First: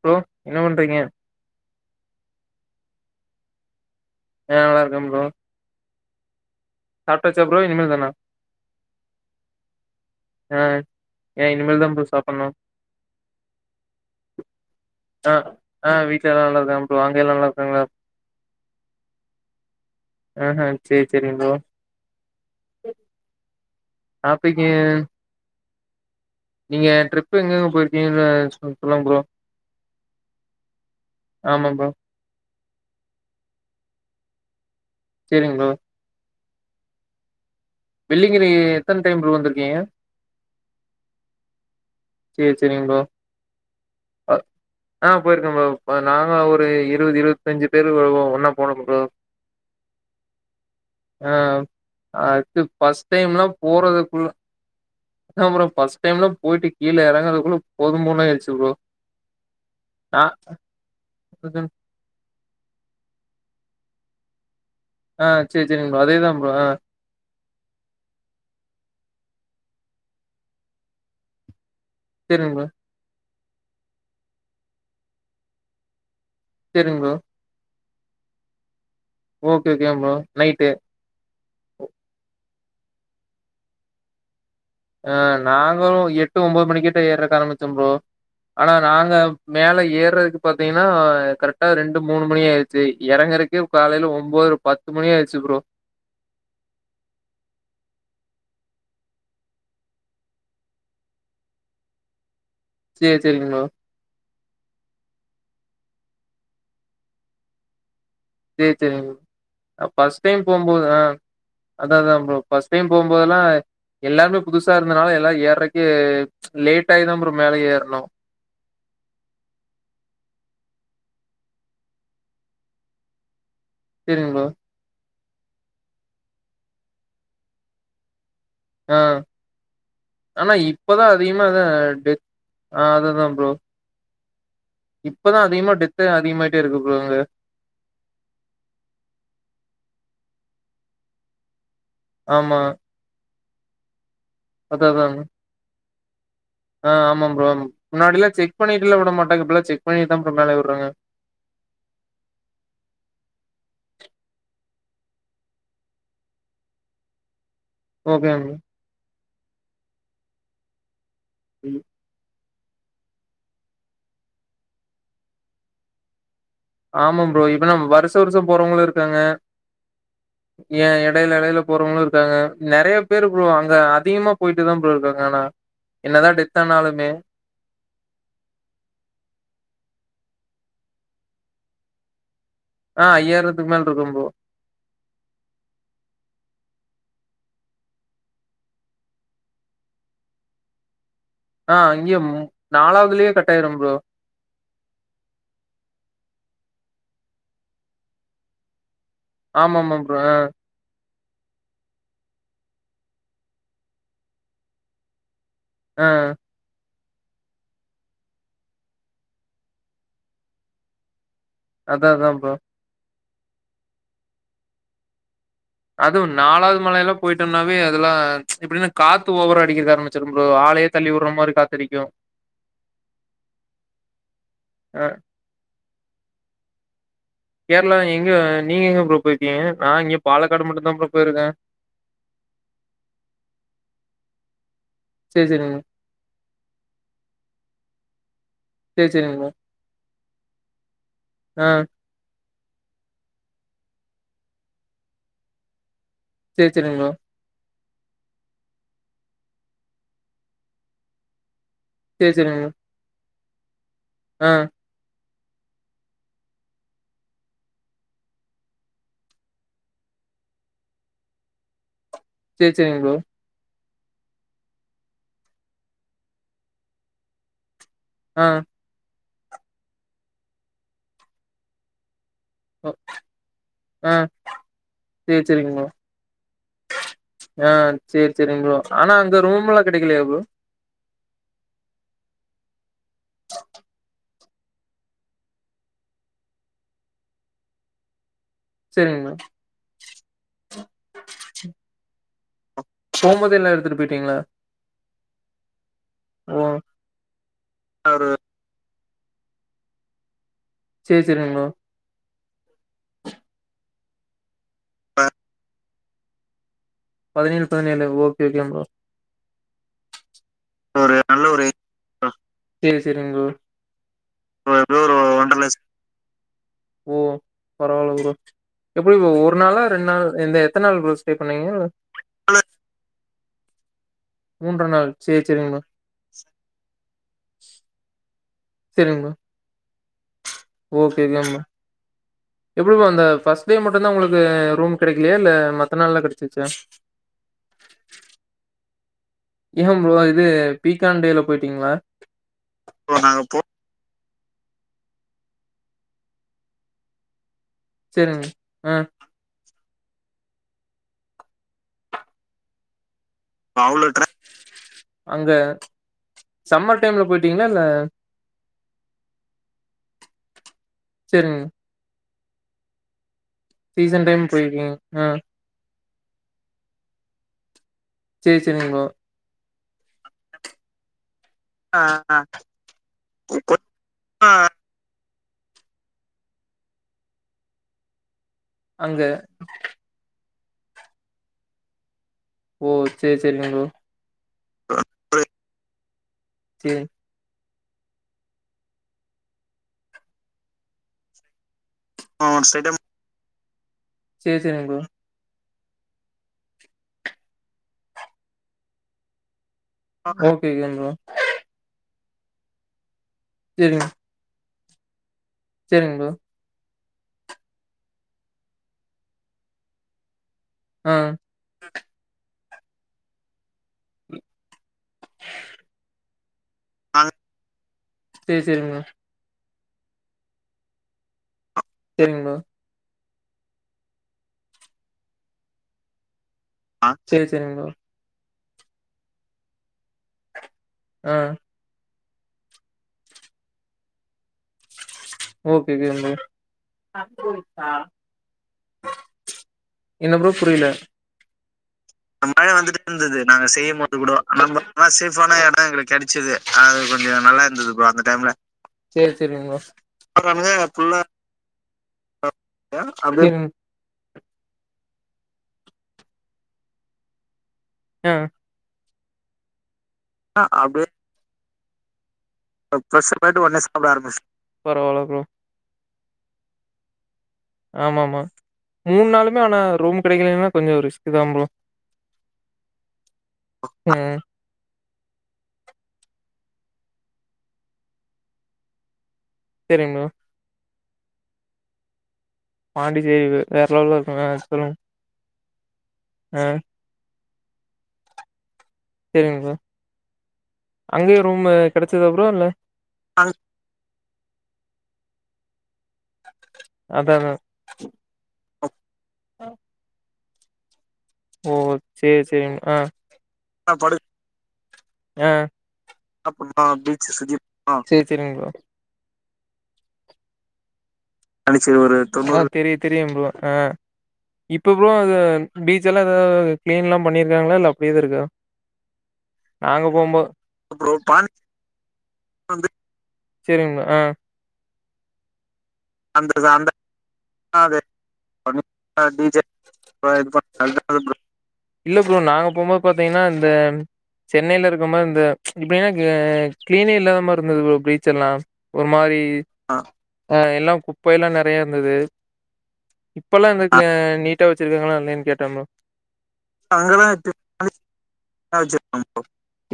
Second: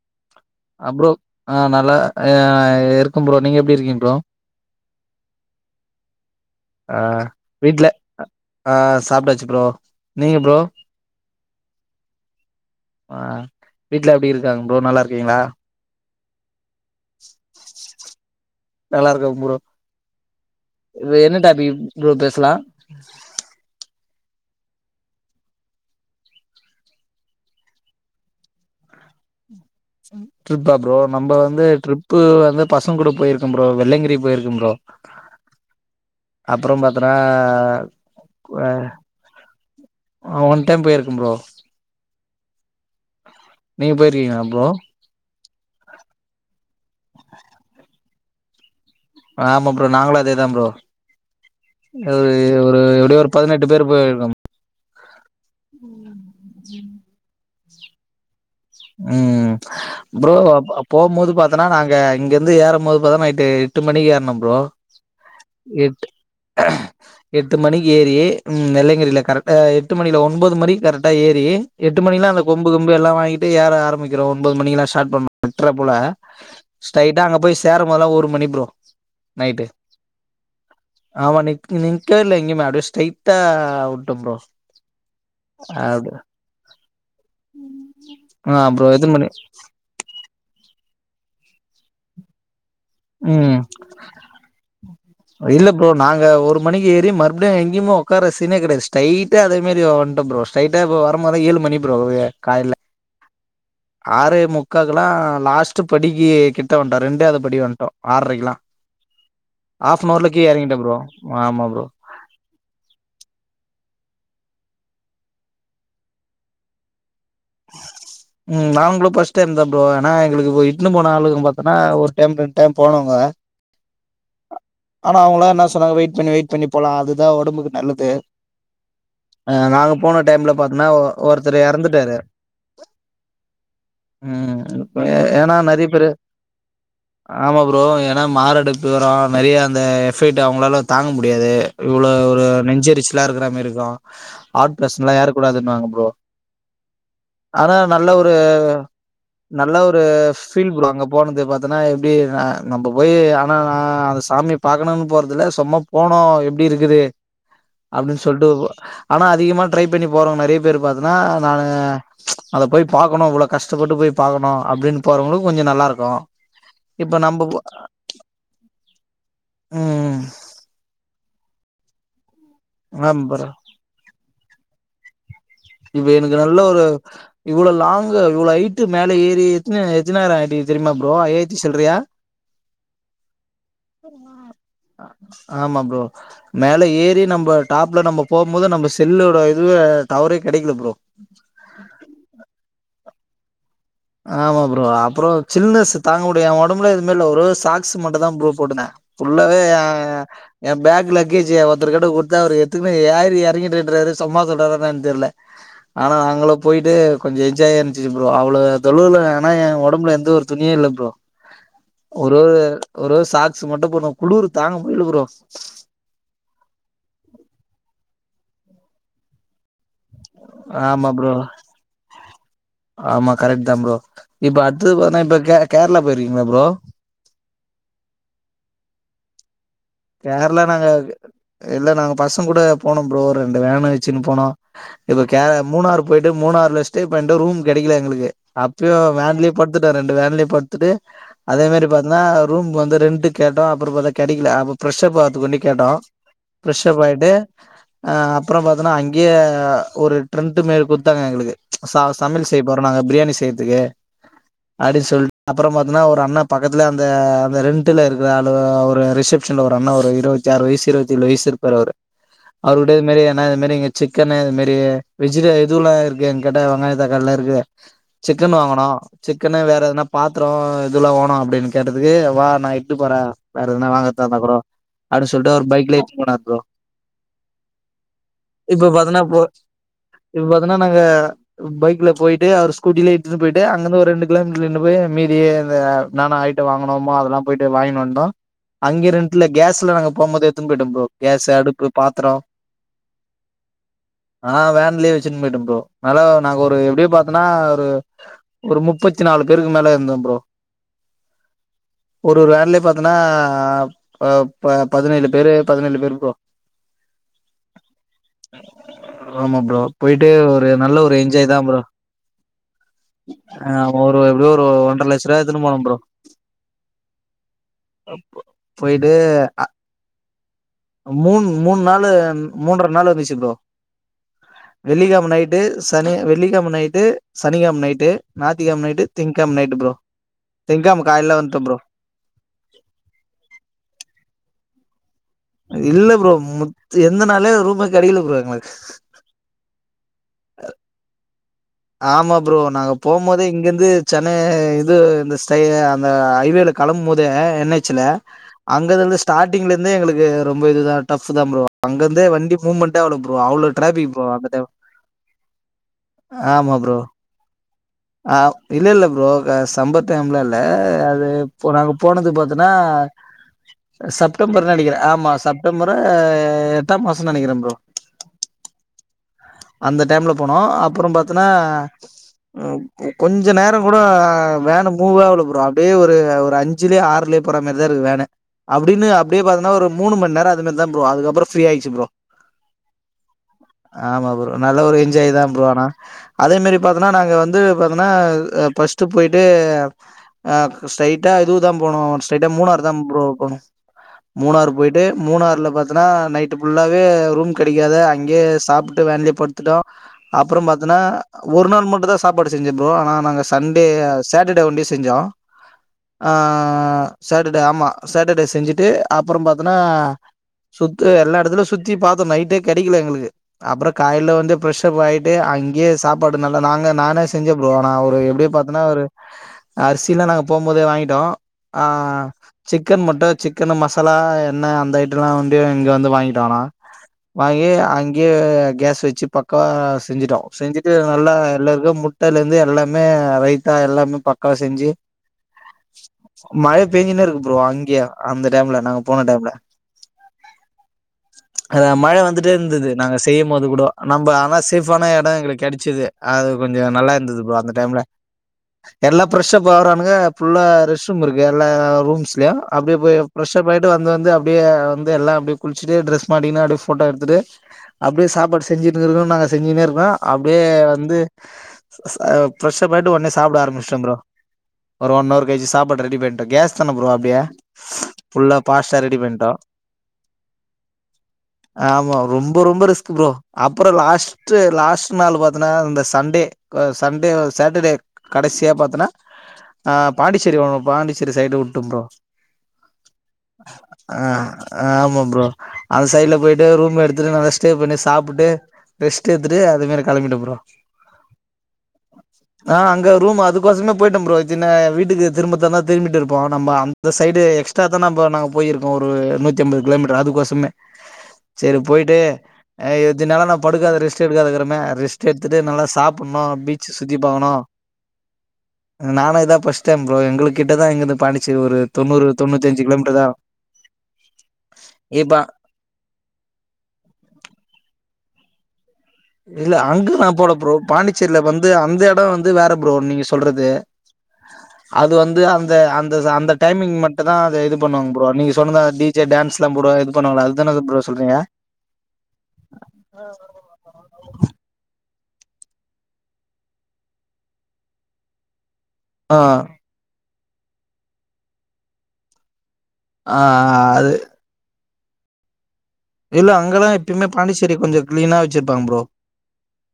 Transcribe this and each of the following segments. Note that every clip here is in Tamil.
ஹலோ என்ன அ பண்றீங்க ப்ரோ ஆ நல்லா ஆ இருக்க ப்ரோ நீங்க எப்டி இருக்கீங்க ப்ரோ யா நல்லா இருக்க ப்ரோ ஆ சாப்ட்டாச்சா ப்ரோ வீட்ல இனிமேல் தானா ஆ சாப்டாச்சு ப்ரோ நீங்க ப்ரோ ஆ ஏ இனிமேல் தா ப்ரோ சாப்டணு ஆ வீட்ல எப்டி இருக்காங்க ப்ரோ நல்லா ஆ இருக்கீங்களா ஆ வீட்ல எல்லா நல்ல இருக்காங்க ப்ரோ அங்க எல்லா நல்லா இருக்காங்ளா நல்லா இருக்கங்க ப்ரோ ஆஹ சேரி இப்ப சேரிங்க என்ன ப்ரோ டாபிக் ப்ரோ பேசலா டாப்பிக்கு நீங்க ட்ரிப் எங்கெங்க போயிருக்கீங்கன்னு சொ சொல்லுங்க ப்ரோ ட்ரிப்பா ப்ரோ நம்ம வந்து ஆமா ப்ரோ ட்ரிப் ப்பு வந்து பசங்க கூட போயிருக்கே ப்ரோ வெள்ளங்கிரி போயிருக்கே ப்ரோ சேரிங்க ப்ரோ அப்றோ பாத்தனா வெள்ளிங்கிரி எத்தன் டைம் ப்ரோ வந்திருக்கீங்க ஆ ஒன் டைம் போயிருக்கே ப்ரோ சேர் சேரிங்க ப்ரோ நீங்க போயிருக்கீங்ளா அ- ப்ரோ ஆ போயிருக்கே ப்ரோ நாங்க ஒரு இருவது இருவத்தஞ்சு பேரு வருவோ ஒன்னா போனோ ப்ரோ ஆமா ப்ரோ நாங்களு அதே தா ப்ரோ ஆ ஒரு அத்து ஒரு ஃபர்ஸ்ட் எப்டியு ஒரு டைம்ல்லா பதினெட்டு பேர் போயிருக்கோ போறதுக்குள் ஆ ப்ரோ ஃபர்ஸ்ட் டைம்லா போயிட்டு கீழ எறங்கருதுக்குள்ள போது போதுனு ஆயிடுச்சு ப்ரோ ம் நா ப்ரோ அப் போம் போது ஓகே. பாத்தேன்னா நாங்க இங்க வந்து ஏறபோது பாத்தா நைட்டு எட்டு மணிக்கு ஏற்ன ப்ரோ ஆ சேர் சேரிங் ப்ரோ எட் அதேதா ப்ரோ ஆ எட்டு மணிக்கி ஏறி ம் வெள்ளியங்கிரில கரெக்டா எட்டு மணியில ஒன்பது மணி கரெக்டா ஏறி எட்டு மணிக்லா அந்த சேரிங்க ப்ரோ கொம்பு கிம்பு எல்லா வாங்கிட்டு ஏற ஆரமிக்கிறோ ஒன்பது மணிக்லா ஸ்டார்ட் பண்றோ எட்ற போல சேரிங்க ப்ரோ ஸ்ட்ரைட்டா அங்க போய் சேர போதுல்லா ஒரு மணி ப்ரோ நைட்டு ஓகே ஓகேங் ப்ரோ நைட்டு ஆமா நிக் நிக்கவே இல்ல எங்கயுமே அப்டியே ஸ்ட்ரைட்டா வுட்ட ப்ரோ ஆ நாங்ளு அப்டி எட்டு ஒம்பது மணி கிட்ட ஏற்க் ஆரம்பிச்சோ ப்ரோ ஆ ஆனா ப்ரோ எத்தன நாங்க மணி மேல ஏறதுக்கு பாத்தீங்ன்னா கரெக்டா ரெண்டு மூணு மணி ஆயிடு ச்சீ ம் எறங்கறக்கே காலைல ஒம்போதுர பத்து மணி ஆயிடுச்சு ப்ரோ இல்ல ப்ரோ நாங்க ஒரு மணிக்கு ஏறி மறுபுடியு எங்கேயுமே ஒக்கார சீனே கெடயாது ஸ்ட்ரைட்டா அதே மாறி வன்ட்டோ ப்ரோ ஸ்ட்ரைட்டா இப்போ வரு போது ஏழு மணி ப்ரோ காலையில சேரி சேரிங் ப்ரோ ஆறே முக்காகுல்லா லாஸ்ட் படிக்கு கிட்ட வன்ட்டோ ரெண்டாவுது படி வண் டோ ஆர்ரைக்கிலா சேர் சேரிங் ப்ரோ ஃபர்ஸ்ட் டைம் எறங்கிட்டே போம்போது ப்ரோ ஆ ஆமா ப்ரோ அதா அதா ப்ரோ ஃபர்ஸ்ட் டைம் போம்போதெல்லா எல்லாமே புதுசா இருந்தனால எல்லா ஏறக்கே லேட் ஆயி தா ப்ரோ மேல ஏறுனோ ம் நாங்ளு ஃபர்ஸ்ட் டைம் தா ப்ரோ ஏனா எங்ளுக்கு இப்போ இட்ன்னு போன ஆளுக பாத்தோன்னா ஒர் டைம் ரெண்டு டைம் போனவுங்க சேரிங் ப்ரோ ஆனா அவுங்களா என்னா சொன்னாங் வெயிட் பண்ணி வெயிட் பண்ணி போலா அதுதா ஒடம்புக்கு நல்லது ஆ ஆ நாங்க போன ஆனா டைம்ல பாத்தோன்னா இப்பதா அதிகமா அதா ஒருத்தர் எறந்துட்டாரு டெத் ஆ அதுதா ப்ரோ ம் இப்பதா ஏனா அதிகமா நெறைய பேர் டெத்து அதிகமாயிட்டே இருக்கு ப்ரோ அங்க ஆமா ப்ரோ ஏனா மாரடைப்பு வரு நெறைய அந்த எஃபக்ட் அவுங்களால தாங்க முடியாது இவ்ளோ ஒரு ஆமா நெஞ்சு எரிச்சுலா இருக்கிற மாறி இருக்கு ஹார்ட் அதா அதா பேசன்லா ஏற கூடாதுன்னுவாங்க ப்ரோ ஆ ஆமா ப்ரோ ஆனா நல்ல முன்னாடில்லா ஒரு செக் பண்ணிட்டுலா விடமாட்டங்க இப்பல்லா நல்ல செக் ஒரு பண்ணிட்டு தா ப்ரோ மேல ஃபீல் ப்ரோ விடுறாங்க அங்க போனது பாத்தன்னா எப்டி நம்ம போய் ஆனா நா அந்த சாமிய பாக்கணுனு போறதுல்ல சும்மா போனோ எப்டி இருக்குது [unintelligible] அப்டின்னு சொல்ட்டு ஆனா அதிகமா டிரை பண்ணி போறோ நெறைய பேர் பாத்தீன்னா நானு அத போய் பாக்குனு இவ்ளோ கஷ்டப்பட்டு போய் பாக்குனு அப்டின்னு போறோங்களுக் கொஞ்சோ நல்லா இருக்கு ஆமா ப்ரோ இப்பதா வருஷ வருஷோ போறவங்களு இருக்காங்க ம் ஏ எடையில எடையில போறவங்களு இருக்காங்க நெறய பேரு ப்ரோ அங்க அதிகமா போயிட்டு தா ப்ரோ இருக்காங்க ஆனா இப்ப என்னதா எனக்கு டெத் நல்லா ஒரு ஆனாலுமே இவ்ளோ லாங்குல இவ்ளோ ஹைட்டு மேல ஏறி எத்ன எத்னாயிரோஅடி தெரியுமா ப்ரோ ஐயாயிரத்தி சில்லறையா ஆ ஐயாயிரத்துக்கு மேல இருக்கு ப்ரோ ஆமா ப்ரோ மேல ஏறி நம்ம டாப்ல நம்ம போம் போது நம்ம செல்லோட இதுவே தவறி கெடைக்கல ப்ரோ ஆ அங்கியே நாலாவதுலயே கட்டாயிரு ப்ரோ ஆமா ப்ரோ அப்றோ சில்னஸ் தாங்க முடில ஒடம்புல எதுவுமே இல்ல ஒரு சாக்ஸ் மட்டு தா ப்ரோ போட்டு இருந்தே ஃபுல்லாவே ஆமா ஆமா ப்ரோ ஆ ஏ பேக் லக்கேஜ்ஜ ஒருத்தரு கிட்ட குடுத்தே அவரு எத்துக்குன்ன யார் இறங்கிட்டுன்ற சும்மா சொல்றானு கூட தெரில ஆ ஆனா நாங்கள போயிட்டு கொஞ்சோ என்ஜாயா இருந்துச்சு ப்ரோ அவ்ளோ தொழுவுல ஆனா ஏ ஒடம்புல எந்த ஒரு துணியு இல்ல ப்ரோ அதா அதா ஒரே ப்ரோ ஒரு ஒரே ஒரு சாக்ஸ் மட்டு போட்ணு குளிரு தாங்க முடில ப்ரோ அதுவு நாலாவது மலை எல்லா போயிட்டோம்னாவே அதெல்லா எப்டின்ன காத்து ஓவரா அடிக்கிருக்க ஆரம்பி ச்சுரு ப்ரோ ஆளையே ஆமா தள்ளி விட்ற ப்ரோ மாரி காத்து அடிக்கு ஆமா கரெக்ட் தா ப்ரோ இப்ப அடுத்துனா அ பாத்தீன்னா இப்ப கே கேரளா போயிருங்களா ப்ரோ கேரளா எங்க நீங்க எங்க ப்ரோ போயி ருக்கீங்க நா இங்க கேரளால பாலக்காடு நாங்க மட்டுந்தா ப்ரோ போயிருக்கே இல்ல நாங்க பசங்க கூட போனோ ப்ரோ ரெண்டு வேன்ன வெச்சுன்னு போனோ இப்ப கே சேரி சேரிங்க மூணாறு போயிட்டு மூணாறுல ஸ்டே பண்ணிட்டு ரூம் கெடைக்கல எங்களுக்கு அப்பயு சேரி சேரிங்க ப்ரோ வேன்லயே படுத்துட்டோ ரெண்டு வேன்லயு படுத்துட்டு அதே ஆ மாரி பாத் ன்னா ரூம்மு வந்து ரெண்டுக்கு கேட்டோ அப்றோ பாத்தா கெடைக்கல அப்ப பிரஃஷ்ஷப் அவரதுக்கு ஆண்டி கேட்டோ சேரி பிரஷ் சேரிங்க ஆப் ப்ரோ ஆயிட்டு ஆ அப்றோ பாத்தோன்னா அங்கேயே ஒரு டிரெண்ட் மாரி குடுத்தாங்க எங்களுக்கு ச சேரி சமையல் செய்ய சேரிங்க போறோ நாங்க பிரியாணி செய்யறதுக்கு ஆ அப்டின்னு சொல் அப்றோ பாத்தீன்னா ஒரு அண்ணா பக்கத்துல அந்த அந்த ரெண்ட்டுல இருக்கிற ஒரு ரேசிப் ப்ஷன்ல அண்ணா இருவத்தி ஆறு வயசு இருவத்தி ஏழு வயசு இருப்பாரு அவரு சேரி அவர்ட்ட சேரிங்க இது ப்ரோ மாறி அது மாறி இங்க சிக்கன்னு இது மாறி வெஜில எதுல்லா இருக்கு என் கேட்டா வெங்காய தக்காளி எல்லா இருக்கு ஆ சிக்கன் வாங்கணு சிக்கன்ன வேற எதனா பாத்திரோ இதுலா வாங்கணு அப்டின்னு கேட்டதுக்கு வா நா ஒ இட்டு போறே வேற எதனா ஆ வாங்கான்னா இருந்தா கூட அப்டின்னு சேரி சொல்லிட்டு அவரு சேரிங்க ப்ரோ பைக்ல இட்டு போனரு ப்ரோ ஆ சேரி சேரிங் ப்ரோ இப்ப ஆனா பாத்தன்னா இப்போ அங்க ரூம் எல்லா கெடைக்கிலியா ப்ரோ இப்ப பாத்தீன்னா நாங்க பைக்ல போயிட்டு அவரு ஸ்கூட்டிலேய இட்டுன்னு போயிட்டு அங்கிருந்து ஒரு ரெண்டு கிலோமீட்டர்ல இட்டுனு போயி மீதி இந்த நானே ஆயி என்னன்ன வாங்கினோமோ அத எல்லா போயிட்டு வாங்கினோ வந்தோ அங்க சேரிங்க ரெண்டுல கேஸ்ல நாங்க போம் போது எடுத்துட்டு போயிட்டோ ப்ரோ கேஸ்சு அடுப்பு பாத்தரோ போம்போதே எல்லா எடுத்துட்டு போயிட்டீங்களா ஆ வேன்லயே வெச்சுன்னு போய்டோ ப்ரோ அதனால ஓ நாங்க ஒரு எப்டியே பாத்தோன்னா ஒரு ஒரு முப்பத்தி நாலு பேருக்கு மேல இருந்தோ ப்ரோ சேரி சேரிங் ப்ரோ ஒருவொரு வேன்லே பாத்தனா ஆ இப்ப பதினேழு பேரு பதுனென்டு பேரு இருப்போ பதினெழு பதினெழு ஓகே ஓகேன் ப்ரோ ஆமா ப்ரோ போய்ட்டு ஒரு நல்ல ஒரு என்ஜாய்தா ப்ரோ சேரி சேரிங்க ப்ரோ அ ஒரு எப்டி ஒரு ப்ரோ எப்டியோ ஒன்ற ஒரு லட்ச்ருவா எட்த்துன்னு லட்ச போனோ ப்ரோ ஓ பரவாயில்ல ப்ரோ எப்புடி ப்ரோ ஒரு நாளா ரெண் நாள் எந்தே மூண் மூணு நாள் மூண்ற நாள் வந்துச்சு ப்ரோ மூன்ற நாள் வெள்ளிகெழ்ம் சேரி நைட்டு சேரிங்க ப்ரோ சனி வெள்ளிகெழமு நைட்டு சனிகெழ்ம் நைட்டு நாத்திகெழ்ம் நைட்டு சேரிங்க திங்கெழ்ம் நைட்டு ப்ரோ திங்கெழம ஓகே காலைல எல்லாரிமா வந்துட்டோ ப்ரோ எப்டி ப்ரோ அந்த ஃபஸ்ட் டே மட்டுந்தா உங்களுக்கு ரூம் கெடைக்லியா இல்ல மத்த இல்ல நாள்லா ப்ரோ கெடச்சிச்சா மொத்து எந்தநாளே ரூமு கெடைகல ப்ரோ எங்ளுக் ஏன் ப்ரோ இது பீக்கான்டேல ஆமா ப்ரோ நாங்க போம்போதே போ இங்கிர்ந்து சென்னே இது இந்த ஸ்டை அந்த ஹைவேல கெளம்போதே என்னய் சுல சேரிங்க அங்க ஆ இருந்து ஸ்டாடிங்ல இர்ந்தே எங்களுக்கு ரொம்ப இதுதா ஃடப்புதா ப்ரோ அங்கர்ந்தே வண்டி மூமெண் டே ஆவள ப்ரோ அவுளோ அவ்ளோ டிராபிக் ப்ரோ ட்ரா அந்த டைம் அங்க ஆமா ப்ரோ சம்மர் டைம்ல போய்டீங்ளா இல்ல ஆ இல்ல இல்ல ப்ரோ அ சம்பர் டைம்லா இல்ல அது சேரிங்க இப்போ நாங்க போனது பாத்துனா அ சீசன் டைம் செப்டம்பர் போயிருக்கீங்க நெனைக்கிற ஆ ஆமா சப் டம்பரா எட்டாம் மாசு நெனைக்கிறே ப்ரோ சேர் செரிங்கோ அந்த டைம்ல போனோ அப்புறோ பாத்தனா ஆ ஆ ம் கொஞ்சோ கொ நேரங்கூட வேன்னு மூவே ஆவுல ப்ரோ அப்டியே ஒரு ஒரு அஞ்சுலே ஆறுலே போற மாரிதா இருக்கு வேன்னு அப்டின்னு அங்க அப்டியே பாத்தன்ன ஒரு மூணுமண் நேரோ அது மாரிதா ப்ரோ ஆகுது அப்புறோ ஃப்ரீயாச்சு ப்ரோ ஓ சேரி சேரிங்க ஆமா ப்ரோ நல்ல ஒரு ப்ரோ என்ஜாய்தான் ப்ரோ ஆனா அதே மாரி சேரி பாத்தனா நாங்க வந்து பாத்துனா அ பஸ்ட்டு போய்ட்டு அ ஸ்ட்ரைட்டா இதுக்குதா போனோ ஸ்ட்ரைட்டா மூணாறுதான் ப்ரோ போனோ சேரி மூணாறு சேரிங் ப்ரோ போய்ட்டு மூணாறுல பாத்துனா நைட்டு் புல்லாவே ரூம் கெடைக்காதா அங்கே சாப்புட்டு வேன்லே படு த்துடோ அப்புறம் பாத் ஓகேங்க ப்ரோ ஒரு நாள் மட்டுதா சாப்பாடு செஞ்சே ப்ரோ ஆனா நாங்க சண்டே சேரிங்க சேட்டர்டே ஒண்டே செஞ்சோ சேரிங்க ப்ரோ ஆ சேட்டர்டே ஆமா சேட்டர்டே செஞ்சுட்டு அப்புறம் பாத்துனா சுத்து எல்லா ஆ எடத்துலு சுத் தி பாத்தோ நைட்டே கெடைக்குல எங்களுக்கு அப்புறோ காலேல வந்து பிரஷ்ஷப் ஆய்ட்டு இங்கியே சாப்பாடு நல்லா நாங்க நானே செஞ்சே ப்ரோ ஆனா ஒரு எப்டி சேரி பாத்தனா சேரிங்க ப்ரோ ஒரு அரிசிலா நாங்க போம்போதே வாங்கிட்டோ ஆ சேரிங்க ப்ரோ சிக் கன் முட்ட சிக்கனு மசாலா எண்ண அந்த ஐட்டெலா வந்து இங்க வந்து வாங்கிட்டோ ஆனா சேரி வாங்கி சேரிங்க ப்ரோ அங்கியே கேஸ் வச்சு பக்காவா செஞ்சுட்டோ செஞ்சு ட்டு நல்லா ஆ எல்லாருக்கு முட்டேல இர்ந்து எல்லாமே ரைத்தா எல்லாமே பக்காவா செஞ்சு ஓகே ஓகேங்க மழ பெய்ஞ்சுனே இருக்கு ப்ரோ அங்கிய அந்த டைம்ல நாங்க போன டைம்ல என்ன ப்ரோ புரில அங்க மழ வந்துட்டே இருந்தது நாங்க இருந்தது நாங்க செய்யமோது கூடோ செய்யும் போது நம்ப கூட ஆனா நம்ம ஆனா சேஃப்பான எடங் சேஃபான எங்களுக் எடோ கெடச்சது எங்களுக்கு அது கொஞ்சோ நல்லா கொஞ்சோ இருந்தது ப்ரோ நல்லா அந்த இருந்தது டைம்ல ப்ரோ அந்த டைம்ல எல்லா சேரி பிரஷ்ஷப் சேரிங்க ப்ரோ ஆகுறானுங்க ஃபுல்லா ரெஸ்ட் ஃபுல்லா ரூம் இருக்கு எல்லா ரூம்ஸ்ல்யு அப்டியே போய் பிரஷ்ஷப் ஆய் ட்டு வந்து வந்து அப்டியே வந்து எல்லா அப்டியே குள்ச்சுட்டு டிரஸ் மாட்டிக்குனு அப்டியே போட்டோ எடுத்துட்டு அப்டியே ஆ. சாப்பாடு செஞ்சுட்டு இருக்றங் நாங்க செஞ்சுன்னே இருக்னோ அப்டியே வந்து ஸ் ஸ் அ ஃபிரஷ் அப் ஆயிட்டு ஃப்ரெஷ் உட்னே சாப்பிட ஒடனே ஆரம்பிச்சுடோ சாப்ட ப்ரோ ஆரம்பிச் ஒரு பரவால்ல ஒன் ப்ரோ அவர் கெயிச்சி சாப்பாட ரெடி பண்ட்டோம் கேஸ் தான ப்ரோ அப்டியே ஆமா ஆமா ஃபுல்லா பாஸ்டா ரெடி மூணு பண்ட்டோ நாளுமே ஆனா ரூம் கெடைக்கலன்னா கொஞ்சோ ரிஸ்க் தா ப்ரோ ஆமா ரொம்ப ரொம்ப ரிஸ்க் ப்ரோ அப்புறம் லாஸ்ட் ம் ட்டு லாஸ்ட் டு நாள்ல பாத்தனா இந்த சண்டே சண்டே சேட்டர்டே கடைசியா பாத்தனா ஆ சேரிங்க ப்ரோ பாண்டிச்சேரி ஒன்னு பாண்டிச்சேரி சைடு உட்டோ ப்ரோ பாண்டிச்சேரி வே வேற லெவல்ல ஆ இருக்குங்க சொல்லுங்க ஆமா ப்ரோ அந்த சைட்ல ஆ போயிட்டு ரூம் எடுத்துட்டு வந்து ட்டு பிண்ண சாப்புட்டு ரெஸ்ட் எடுத்துட்டு சேரிங்க ப்ரோ அதுமே கெளம்பிட்டோ ப்ரோ அங்கேயே ரூமு கெடச்சதா ப்ரோ இல்ல ஆ அங்க ரூம் அதுக்கோசமே போயிட்டோ ப்ரோ சின்ன வீட்டுக்கு திரும்பத்தந்தா திரும்பிட்டு இருப்போ நம்ம அந்த அதா சைடு அதா எக்ஸ் ட்ரா நம்ப நாங்க போயிருக்கோ ஒரு நூத்தி எம்பது கிலோமீட்டர் அதுக்கோசமே ஓ செரி போயிட்டு சேரி சேரிங் அ ஆ இத்தினால நா ஆ படுக்காத படு ரெஸ்ட் எடுக்காத கீரமே ரெஸ்ட் எடுத்துட்டு நல்லா சாப்பிட்ணோ அப்றமா பீச்ச சுத்தி பீச் பாக்கனோ ஆ சேரி சேரிங்க ப்ரோ நானு இதா ப்ஃர்ஸ்ட் டைம் ப்ரோ எங்களுகிட்டதா இங்க இருந்து பாண்டி அ தெரியூ தெரியூ ப்ரோ ஆ இப்பகூட இப்ப அது பீச் எல்லா ஏதாவது கிளீன்ல்லா பண்ணீருக்காங்களா இல்ல அப்படியேதா இருக்கா இல்ல நாங்க அங்க நா போம்போ போல ப்ரோ பாண்டிச்சேரில வந்து அந்த எடோ வந்து வேற ப்ரோ நீங்க சொல்றது அ அது வந்து அந்த அந்த அந்த டைமிங் மட் தா அது இது பண்ணுவாங்க ப்ரோ நீங்க சொன்னத பண்ணி டிஜெ அ டி ஜே டான்ஸ்ல்லா போடுவாங்க இது பண்ணுவாங்களே அதுதா ப்ரோ சொல்றீங்க இல்ல ப்ரோ நாங்க போம்போது பாத்தீங்கன்னா இந்த சென்னையில இருக்க மாரி இந்த இப்பனா கிளீனே இல்லாத மாரி இருந்தது ப்ரோ பீச் எல்லா ஒரு ஆ மாரி அ எல்லா குப்பைலா நெறய இருந்தது ஆ இப்பெல்லா இந்த ஆ அது நீட்டா வச்சிருக்காங்களா இல்லைன்னு கேட்டோன்ப்ரோ இல்ல அங்கெல்லா எப்பமே பாண்டிசேரி கொஞ்சோ கிளீனா வச்சிருப்பாங்க ப்ரோ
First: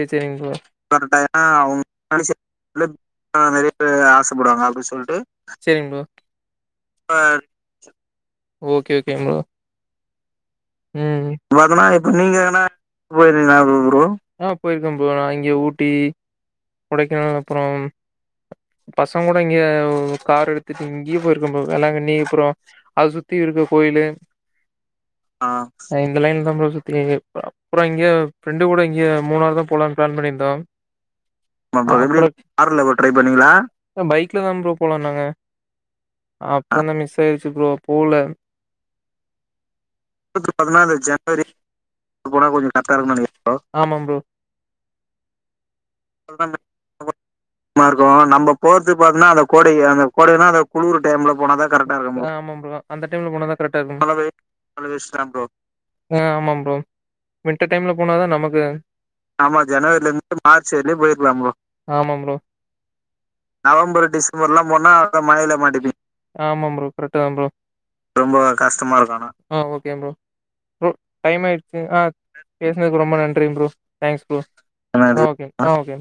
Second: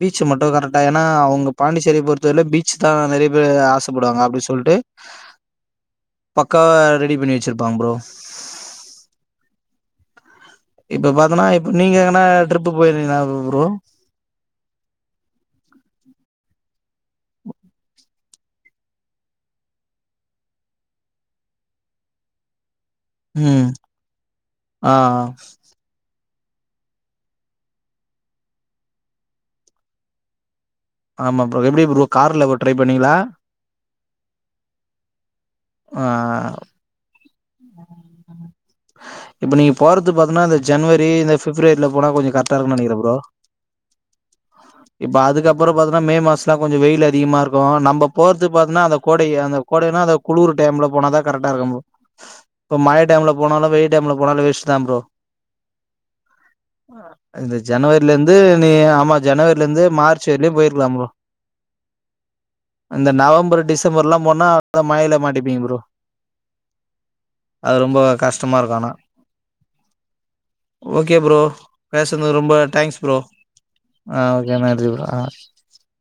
பீச் மட்டூ கரெக்டா ஏன்னா அவங்க பாண்டிச்சேரிய பொறுத்தவரைலூ பீச்ச தா நெறய பேர் ஆசப்படுவாங்க அப்டி சொல்ட்டு சொல்ட்டு செரிங் ப்ரோ பக்காவா ரெடி பண்ணி வச்சிருப்பாங்க ப்ரோ ஓக்கே ஓக்கே ம்ப்ரோ இப்ப ம் பாத்தோன்னா பாத்தனா இப்ப எங்கனா நீங்க எதனா ட்ரிப்பு போயிருந்தீங்களா போயிருகீங்களா ப்ரோ ஆ போயிருக்கே ப்ரோ நா இங்க ஊட்டி கொடைக்கானல் அப்றோ பசங்களோட இங்க கார் எடுத்துட்டு இங்கயே போயிருக்கோ ப்ரோ வேளாங்கண்ணி அப்றோ அத சுத்தி இருக்க ம் கோயிலு ஆ அ நா இந்த லைன்ல தா ப்ரோ சுத்தி அப்றோ இங்க ஃப்ரெண்டு கூட இங்க மூணாரு தா போலான் பிளான் பண்ணியிருந்தோ ஆமாம் மத்த எப்டி கார்ல போவ் ட்ரை பண்ணீங்களா பைக்ல தா ப்ரோ போலான்னாங்க ஆ அப்றோ தா மிஸ் ஆயிடுச்சு ப்ரோ போவ்ல இப்ப நீங்க போறது பாத்தன்னா இந்த ஜனவரி இந்த பிஃப்ரவரில போனா கொஞ்சோ கரெக்டா இருக்குனூ நினைக்குறே ப்ரோ ஆமா ப்ரோ இப்ப அதுக்கப் அப்றோ பாத்தோனா மே மாசோலா கொஞ்சோ வெயில் அதிகமா இருக்கூ நம்ம போறத்து பாத்தனா அந்த கோடை அந்த கோடைன்னா கோடைனா அந்த குளிர் டைம்ல போனா தா கரெக்டா இருக்கோ ப்ரோ இப்ப அ மழை அந்த டைம்ல போனா தா போனாலு கரட்டா வெயில் டைம்ல போனாலு வேஸ்ட் தா ப்ரோ இருக்கு ஆ ஆமா ப்ரோ இந்த வின்டர் டைம்ல போனாதா ஜனவரிலருந்து நமக்கு நீ ஆமா ஜனவரிலருந்து ஜனவரில மார்ச் இருந்து வரைலயு போயிருக்கலா ஆச்சேரிலயே ப்ரோ போயிருக்கலா ப்ரோ நவம்பர் டிசம்பர்லா போன மழைல மாட்டிப்பீங்க ரொம்ப கஷ்டமா இருக்கு ஆனா ப்ரோ டைம் ஆயிடுச்சு ஆ பேசுனது ரொம்ப தேங்க்ஸ் பேசனதுக்கு ரொம்ப ப்ரோ நன்றி ப்ரோ தாங்ஸ் ஆ ப்ரோ ஓகே நன்றி ப்ரோ அ ஆ ஓகே ஆ ஓகே